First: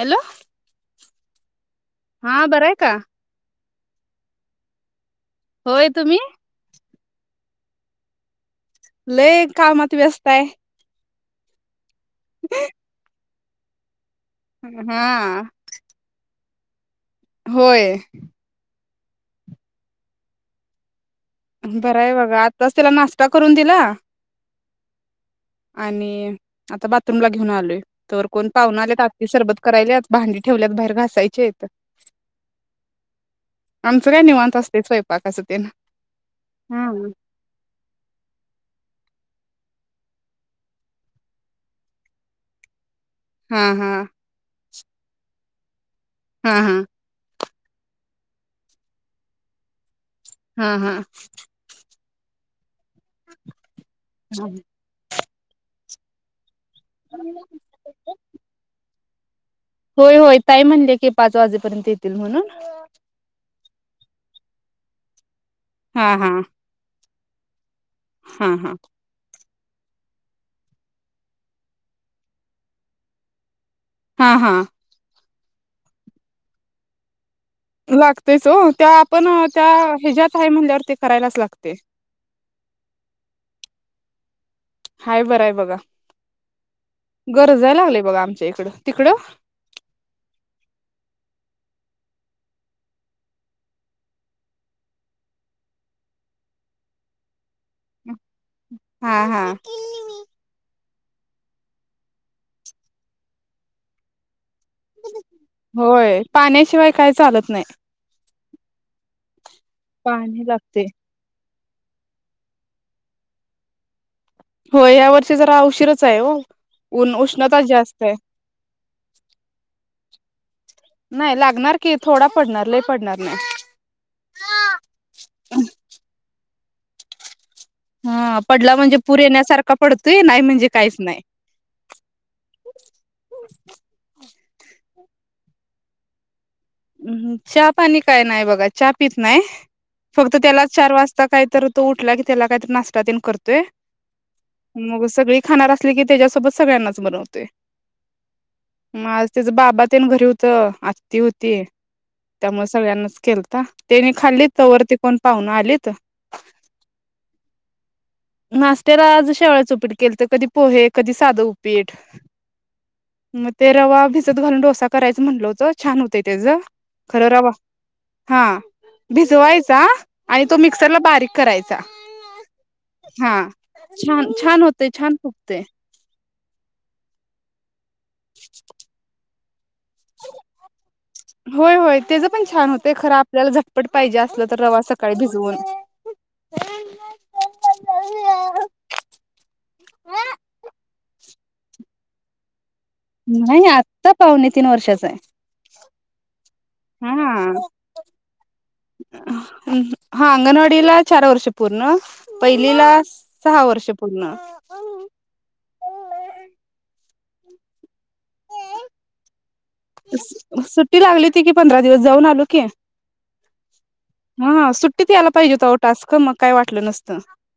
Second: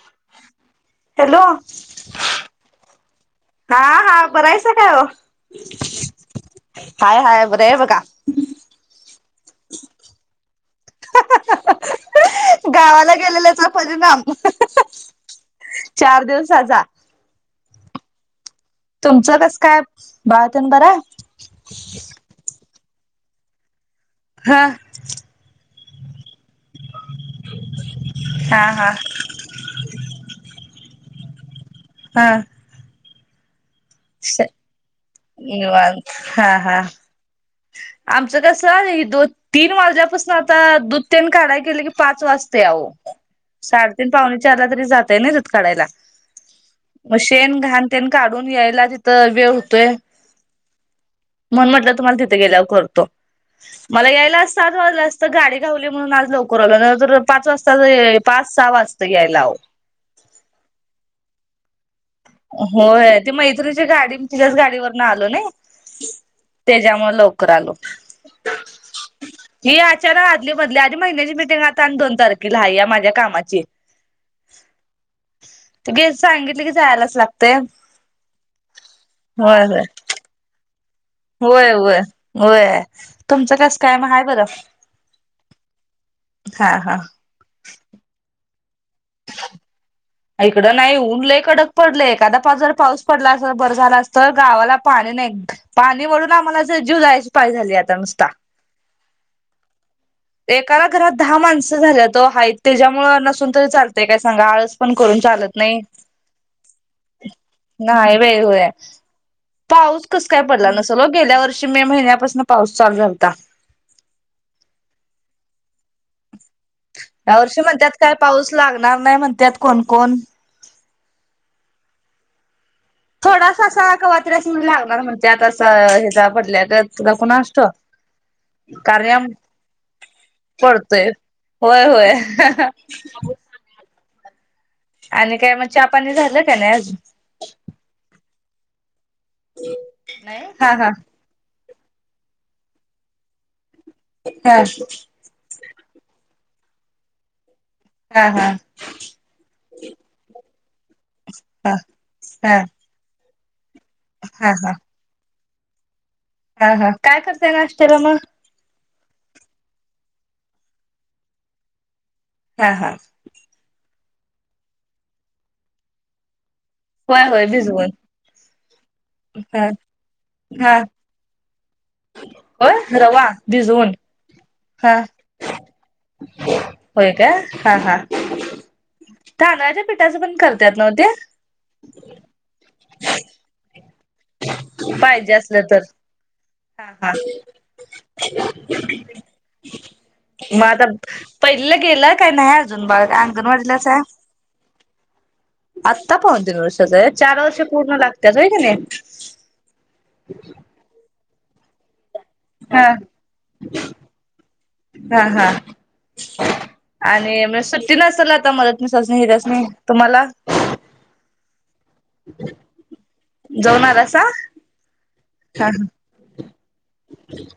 Hello hello हा बरं आहे का? हा हा बरहाइसा काय ओ? होय. तुम्ही? हाय हाय बरी आहे बघा. लय कामात वेस्त हाय [inaudible] गावाला गेलेले चा परिणाम हम् सजा होय तुमचं कस काय बाळातेन बरं हाय? बरंय बघा आत त्यावेळेस तिला नाश्ता करून दिला. हा आणि आता बाथरूमला घेऊन आलोय तर कोण हा पाहुणे हा आलेत. आत्ती सरबत करायल्यात भांडी ठेवलेत बाहेर. घासायची हाईत हा आमचं काय निवांत असते स्वयंपाक. निवांत हा हा आमचं कसं दो, तीन वाजल्यापासून आता दूध तेन काढाया गेलं की पाच वाजतय आहो हा हा साडेतीन, पावणे चारला जर ह्यो जातय ना दूध काढयला. हम हम ते अन घाण तेन काढून यायला तिथं वेळ होतोय. हा हा म्हणून म्हटलं तुम्हाला तिथे गेल्यावर करतो. मला यायलाच सात वाजले अस च गाडी घावली म्हणून आज लव [unintelligible] जर पाच वाजता वे पाच सहा वास त यायला ओ होय होय ताई म्हणल्या की पाच वाजे होय ते मै त्रीनिच्या गाडी तिज्याच गाडीवरन आलो नई. हा हा तेज्यामुळ लव कर आलो. हा हा ही अचानक आदली मदली आणि महिन्याची मिटिंग आता आणि दोन तारखेला ह्या माझ्या कामाची हा हा त गे सांगितलं की जायालाच लाग लागतेच ओ ते आपण अ होय त्या होय हेज्यात हाय म्हणल्यावर ते करायलाच लागते. होय वय वय, तुमच कस काय म हाय बरं? हाय बरं आहे बघा हा हा. तिकड इकड नाही ऊन लय कडक पडले, एखादा पा जर पाऊस पडला अस बर झाला असत, गावाला पाणी नई, पाणी ओढून आम्हाला अस जीव जायची पाळी झाली आता नुसता हा हा एकाला घरात दहा माणसं झाल्यात ओ हायत तेज्यामुळं नसून तरी चालतेय काय सांगा आळस पण करून चालत नाही होय पाण्याशिवाय काय चालत नाही. व्हय व्हय. पाऊस कस काय पाणी पडला लागते नसल ओ गेल्या वर शी मे महिन्यापासन पाऊस चालू झालता. होय या वर्षी जरा उशीरच आय ओ यावर्षी म्हणत्यात काय पाऊस लागणार नाही म्हणत्यात कोण कोण नाही लागणार की थोडा पडणार लई थोडासा असा कवातरी अस म्हणजे लागणार म्हणत्यात असं हेज्या ब ला कोण अस त हा पडला म्हणजे पूर कारयम येण्यासारखा पडतोय नाही म्हणजे काहीच पडतोय नाही होय होय. आणि काय म चहा पाणी झालं. का नाही अजून उहु च्या पाणी काय नाय. बगा च्या पीत नाही फक्त त्याला हा हा चार वाजता कायतर तो उठला की त्याला कायतर नाष्टा तेन करतोय. हा हा मग सगळी खाणार अस लिकी तेज्यासोबत सगळ्यांनाच बनवतोय. हा हा मग आज तिज बाबा तेन घरी हू इथं आत्ती होती. ते हा हा त्यामुळे सगळ्यांनाच केल का? त्यांनी खाल्ली हा तोवर ती कोण पाहुण आलीत? हा हा काय करताय नाश्त्याला मग? नाश्त्याला आज शेवयाच उपीट केलत. कधी पोहे, कधी साध उपीट. हा हा मग ते रवा भिजत भिजत घालून डोसा करायचं म्हटल होत छान होतय त्याचं खर होय होय रवा भिजवून हा हा भिजवायचा आणि तो हा मिक्सरला बारीक करायचा. होय रवा हा भिजवून छान छान होतय हा छान फुगतय. होय काय? हा हा तांदळाच्या पिठाचं पण करतात नव्ह ते होय होय तेज पण छान होतय खर आपल्याला झट पट पाहिजे असलं तर रवा सकाळी पाहिजे भिजवून असलं तर हा हा मग आता पहिलं केलाय का नाही अ नाही आत्ता पाहुणे तीन वर्षाचा हाय. आत्ता पण हा हा की नाही हा अंगनवाडीला चार वर्ष पूर्ण हा पहिलीला सहा वर्ष पूर्ण. हा हा आणि म सु ती नसल आता म्हणत मी सजनी रजनी तुम्हाला सुट्टी लागली होती की पंधरा दिवस जाऊन आलो की. जाऊन आलासा? हा सुट्टीत ह्यला पाहिजेत हा अहो टास्क म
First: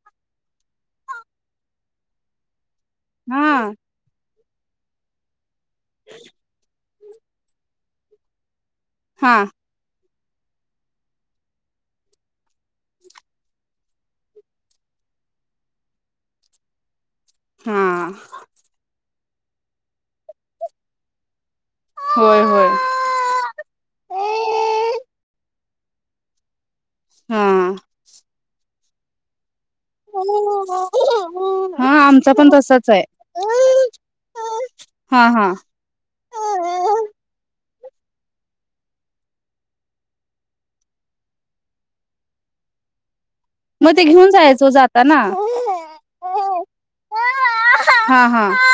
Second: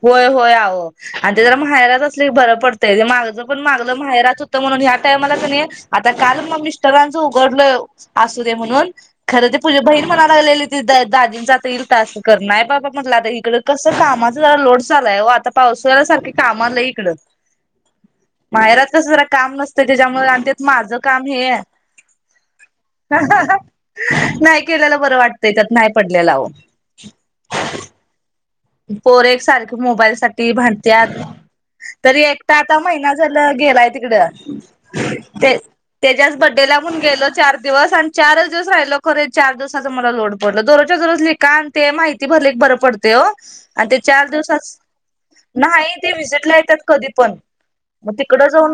होय होय आहो आणि ते जरा माहेरातच चे बर पड तेज्या मागच हा पण मागल माहेराच तर म्हणून ह्या टायमाला कनी आता काल म मिस्ट सगळ्यांच उघडलय आसू दे म्हणून. हा खरं ते पूजा भईर म्हणायला लागलेली ती दाजींच आता येईल टास्क कर नाही बाबा म्हटलं आता इकड कसं कामाचा जरा लोड चाललाय वो आता पाऊसा सारखे कामा लई इकडं हा माहेरात कस जरा काम नसतं तेझ्यामुळ आणि त्यात माझं काम हे. होय होय नाही केलेलं बरं वाटतय तर. नाही पडलेलाव [inaudible] हा पोरं एकसार मोबाईलसाठी भांडत्यात हा तरी आमचा पण एकटा आता तसाच आहे महिना झाला गेलाय तिकड, हा हा ते तेच्याच बड्डेला म्हणून गेलो चार दिवस आणि चारच दिवस राहिलो खरं चार दिवसाचा मला लोड पडल, दररोजच्या दररोज लिका आण ते माहिती भरले की बरं पडतय ओ. आण मग ते चार घेऊन जायचं दिवसास जाताना नाही ते वीजिटला येतात कधी पण मग हा तिकड हा जाऊन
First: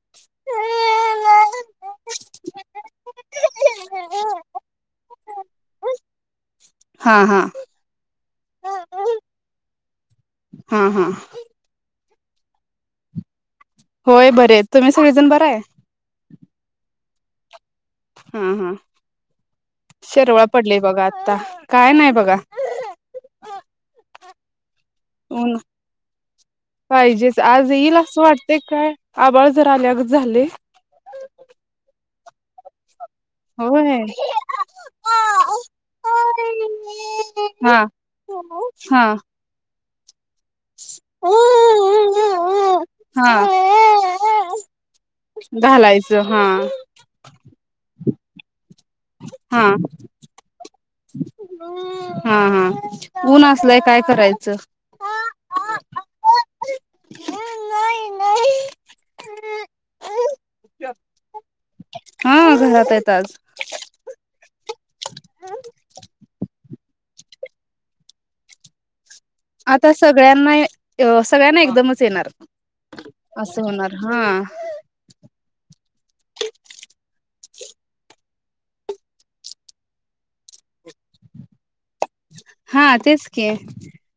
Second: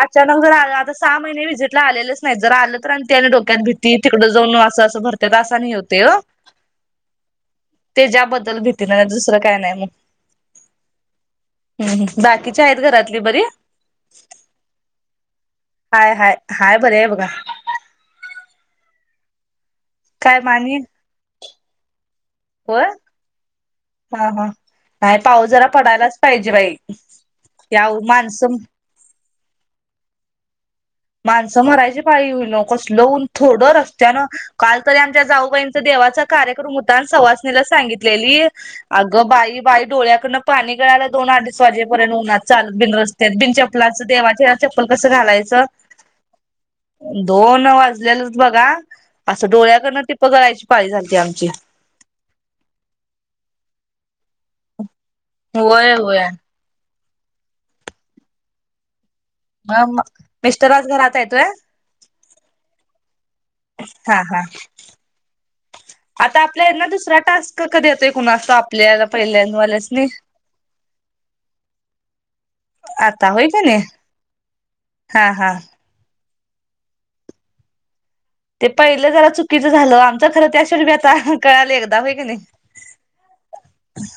अचानक जर आले आता सहा महिने विजीटला आलेलेच नाही जर आलं तर त्याने डोक्यात भीती तिकड जाऊन असं असं भरत्यात असा आणि हे होतय ओ हा हा! ज्याबद्दल भीत तिन नाही दुसरं काय नाही म हा हा! हू हू बाकीच्या आहेत घरातली बरी. होय बरे तुम्ही सगळेजण बराय. हाय हाय हाय बरे आहे बघा हं हं! काय शरवळा मानी पडली बघा आतां काय नाही. बघा होय हा हा! नाही पाऊस जरा पडायलाच पाहिजे बाई पाहिजेच आज या येईल उ- असं माणसं वाटतय काय आबाळ जरा आल्यागत झालय? माणसं मरायची पाळी होईल कस उन थोडं होय रस्त्यान काल तरी आमच्या जाऊबाईंचा देवाचा कार्यक्रम होता आण सवासनेला हा सांगितलेली हा अगं बाई बाई. डोळ्या कन- पाणी गळायला दोन अडीच वाजेपर्यंत उनात चालत बिन रस्त्या हा बिन चप्लाचं देवाचे चप्पल कसं घालायचं. ज हा! वाजलेलच बघा असं हा डोळ्या कडन टिप गळायची पाळी झालती आमची हा हा ऊन असलय काय कराय. होय होय [inaudible] म-म-मिस्टर आज घरात हाईत होय? ताज हा हा आता आ आपल्या इथंन दुसरा टास्क कधी येतोय कुणास टोक आपल्याला आता पहिल्यांवाल्यासनी सगळ्यांना अ सगळ्यांना एकदमच येणार आता होय का असं नाही होणार हा हा हा ते पहिलं जरा चुकीचं झालं आ खर त्यासनी कनी आता कळाले एकदा होय क नाही हा तेच की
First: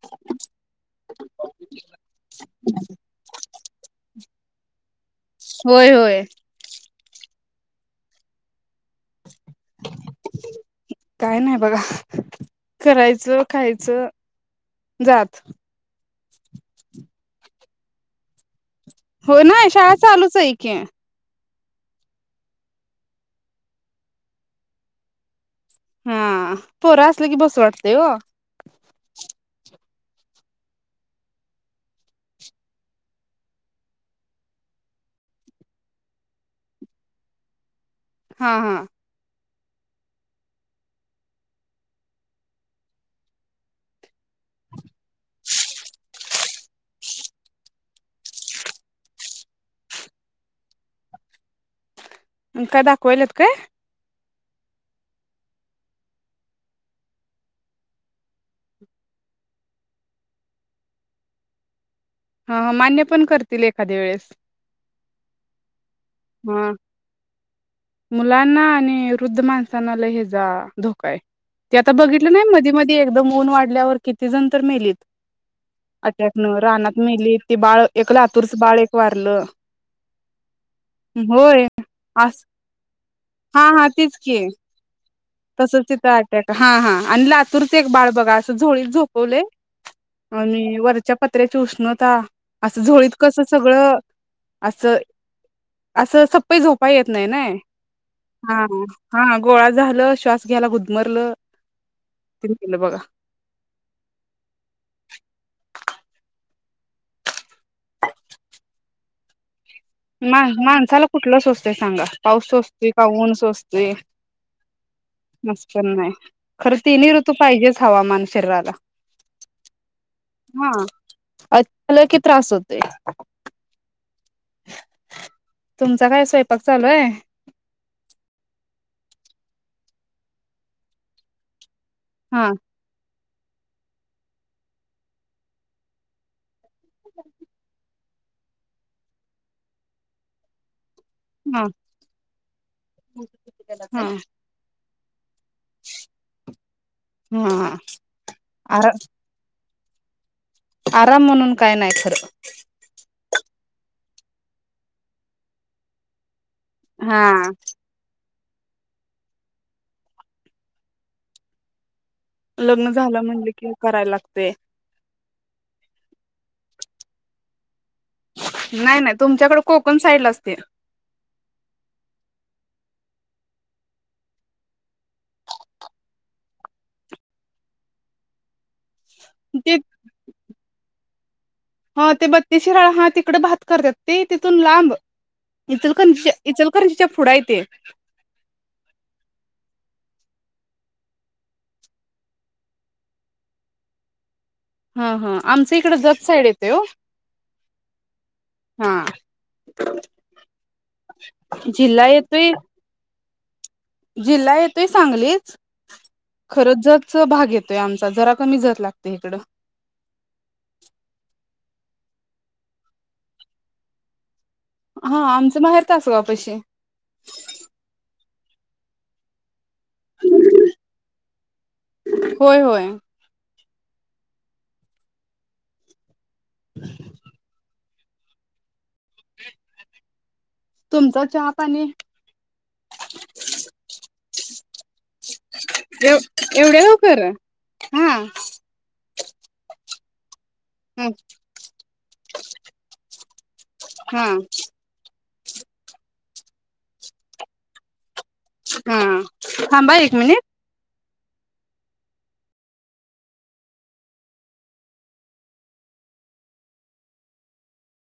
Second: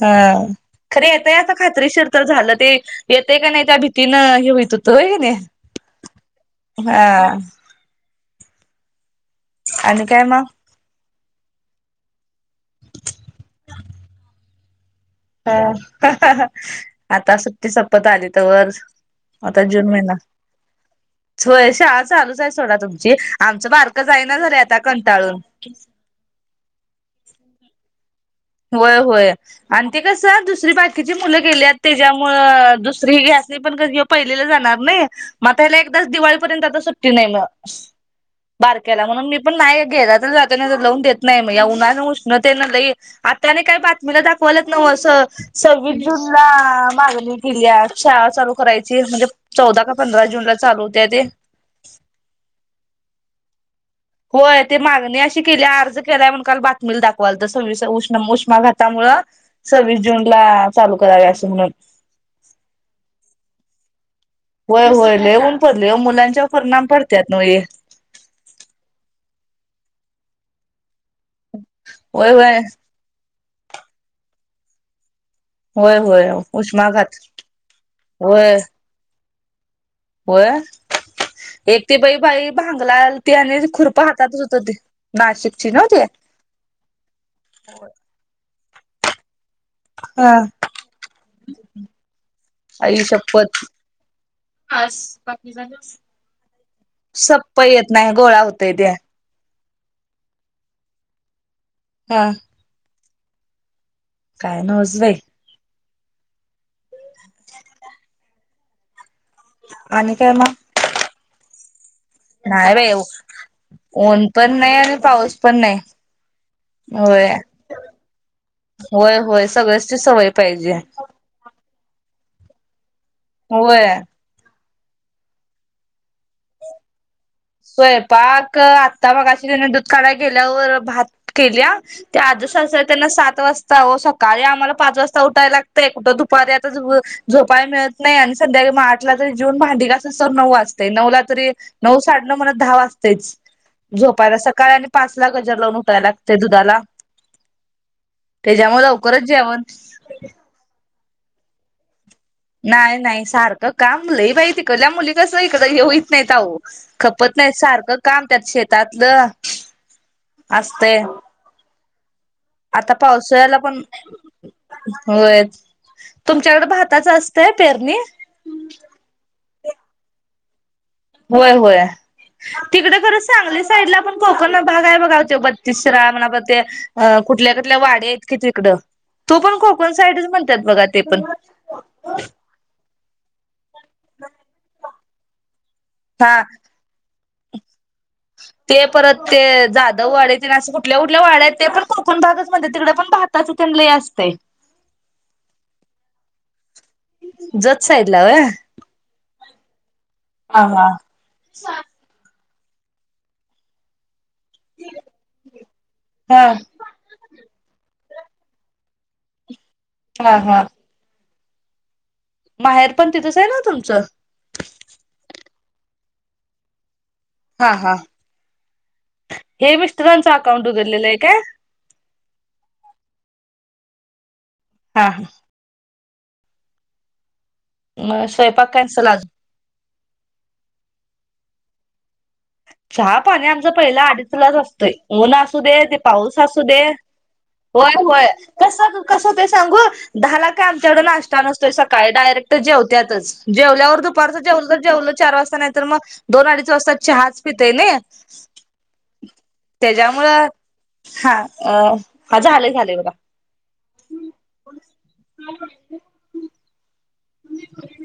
ह खरे येतय आता खात्रीशीर तर झालं ते येतय काय नाही त्या भीतीन हे होईत होतंय होय नाही होय होय हा आणि काय मग? काय नाही बघा. करायचं खायचं. जा आत. हा आता सुट्टी संपत आली तोवर हो नाही शाळा चालूच आहे की होय शाळा चालूच आहे सोडा तुमची आमचं बारकं जाईना झालय आता कंटाळून. हा पोरं असलं की बसू वाटतेय हो होय होय आणि ते कसं दुसरी बाकीची मुलं गेल्यात त्याच्यामूळ दुसरी ह्यास्नी पण क ह्यो पहिलीला जाणार नई म अता हेला एकदाच दिवाळीपर्यंत आता सुट्टी नाही मग हा हा बारक्याला म्हणून मी पण नाही घ्यायला तर जाते ना पण लावून देत नाही मग या उन्हान उष्णतेन लई आत्याने काय पा मला दाखवाल्यात नव असं सव्वीस जून आ मागणी केलीया शाळा चालू करायची म्हणजे चौदा का पंधरा जून ला चालू होतिया ते. आणि काय दाखवाल्यात काय? होय ते मागणी अशी केलीया अर्ज केलाय म्हणून काल बातमीला दाखवालत. सव्वीस हे उष्ण उष्माघातामुळ सव्वीस जून ला चालू करावे असं म्हणून हा ह मान्य पण करतील एखाद्या वेळेस होय होय लई ऊन पड लई मुलांच्यावर हा परिणाम पडत्यात नव हे. मुलांना आणि वृद्ध माणसांना लई हेजा धो काय? ते आता बघितलं होय नाही होय मध्ये-मध्ये एकदम ऊन वाढल्यावर कितीजण तर मेलीत. होय होय अटॅक न रानात उष्माघात मेली. ती बाळ एक लातूरच बाळ एक वारलं. होया होय अस भांगलालती आणि हा हा खुरपं तीच की हातातच होत ते नाशिकची नव्ह तसच ती इथ अटॅक हा हा आणि लातूरच एक बाळ बघा झोळीत झोपवले हा आणि वरच्या पत्र्याची उष्णता असं आई झोळीत कस शपथ सगळं अस असं सपय झोपाय येत नाही नाय सप्प येत नाही गोळा हा होतय ते हं गोळा झालं श्वास घ्यायला गुदमरलं हा तिन नेल बघा काय नवजच बाई आणि काय मा मग माणसाला कुठलं सोसतय सांगा पाऊस नाही सोसतय बाई का ऊन सोसतय ऊन पण नाही आणि पाऊस [unintelligible] पण नाही नाय खर तिनही होय ऋतू पाहिजेच हवामान शरीराला होय होय सगळ्याची सवय हा पाहिजे [unintelligible] [unintelligible] कि त्रास होतय. व्हय तुमचा काय स्वयंपाक चालू हाय स्वयंपाक आता मगाशी तिने दूध काढाय गेल्यावर भात केल्या त्या आज्ज हा सासू आहे त्यांना सात वाजता ओ सकाळी आम्हाला पाच वाजता उठाय लागतंय कुठं दुपारी आता झो झोपाय मिळत नाय आणि संध्याकाळी म आठला जरी जिवून भांडी घासूसतवर नऊ वाज तय नऊ ला तरी हा नऊस साडेनऊ मला दहा वाजतयच हा झोपायला सकाळ आणि [unintelligible] गजर लावून उठाय लागतय दुधाला हा तेज्यामुळे आरा लवकरच जेवण [inaudible] आराम म्हणून काय नाय खरं नाही नाही सारखं काम लई बाई तिकडल्या मुली कसं इकडं हे होईत नाहीत आओ हा खपत नाय सारखं काम त्यात शेतातलं आसतय लग्न झालं म्हटलं की करायला लागतय होय तुमच्याकडं भाताच असतंय पेरणी नाय नाय तुमच्याकड कोकण साईडला असते होय होय तिकडं खरं सांगली साईडला पण कोकण भाग आहे बघा आहे तो ओ बत्तीस शिराळ म [unintelligible] ते कुठल्या कुठल्या वाड्या आहेत की तिकडं तो पण कोकण साईडच म्हणत्यात बगा ते पण हा ते बत्तीस शिराळ हा तिकड भात करत्यात ते तिथून लांब इचलकरंजीच्या हा इचलकरंजीच्या पुढ हाईत ते! ते परत ते जाधव वाडीतेन आस कुठल्या, कुठल्या वाड्या आहेत ते पण कोकण भागच म्हणत्यात तिकडे पण भाताच तेन लई आसतय. हा आमचं इकडं जत साईड येतय ओ, जत साईडला व्हय हा हा जिल्हा येतोय. जिल्हा येतोय सांगलीच हा खरं जच भाग येतोय आम जरा कमी जत लागतय इकडं. हा हा! माहेर पण तिथंच आहे ना तुमचं. हा आमचं माहेर तासगावपशी. हा! हे मिस्टरांचं अकाउंट उघडलेलं आहे काय. होय होय हा हा! [inaudible] म स्वयंपाक कॅन्सल आज. तुमचा चहा पाणी. चहा पाणी आमचा पहिला आडी लाज असं. त ऊन असू दे ते पाऊस असू एवढ्या दे लवकर होय हा होय कस कसं ते सांगू दहा ला काय आमच्याकड हा नास्टा नसतोय सकाळी डायरेक्ट जेवत्याच जेवल्यावर दुपारच जेवल, जेवलं चार वाजता नाही तर मग दोन अडीच वाजता. चहाज पितय नय. हा थांबा एक मिनिट. त्याच्यामुळं हा अ हा झालंय झालंय बघा [inaudible] [unintelligible]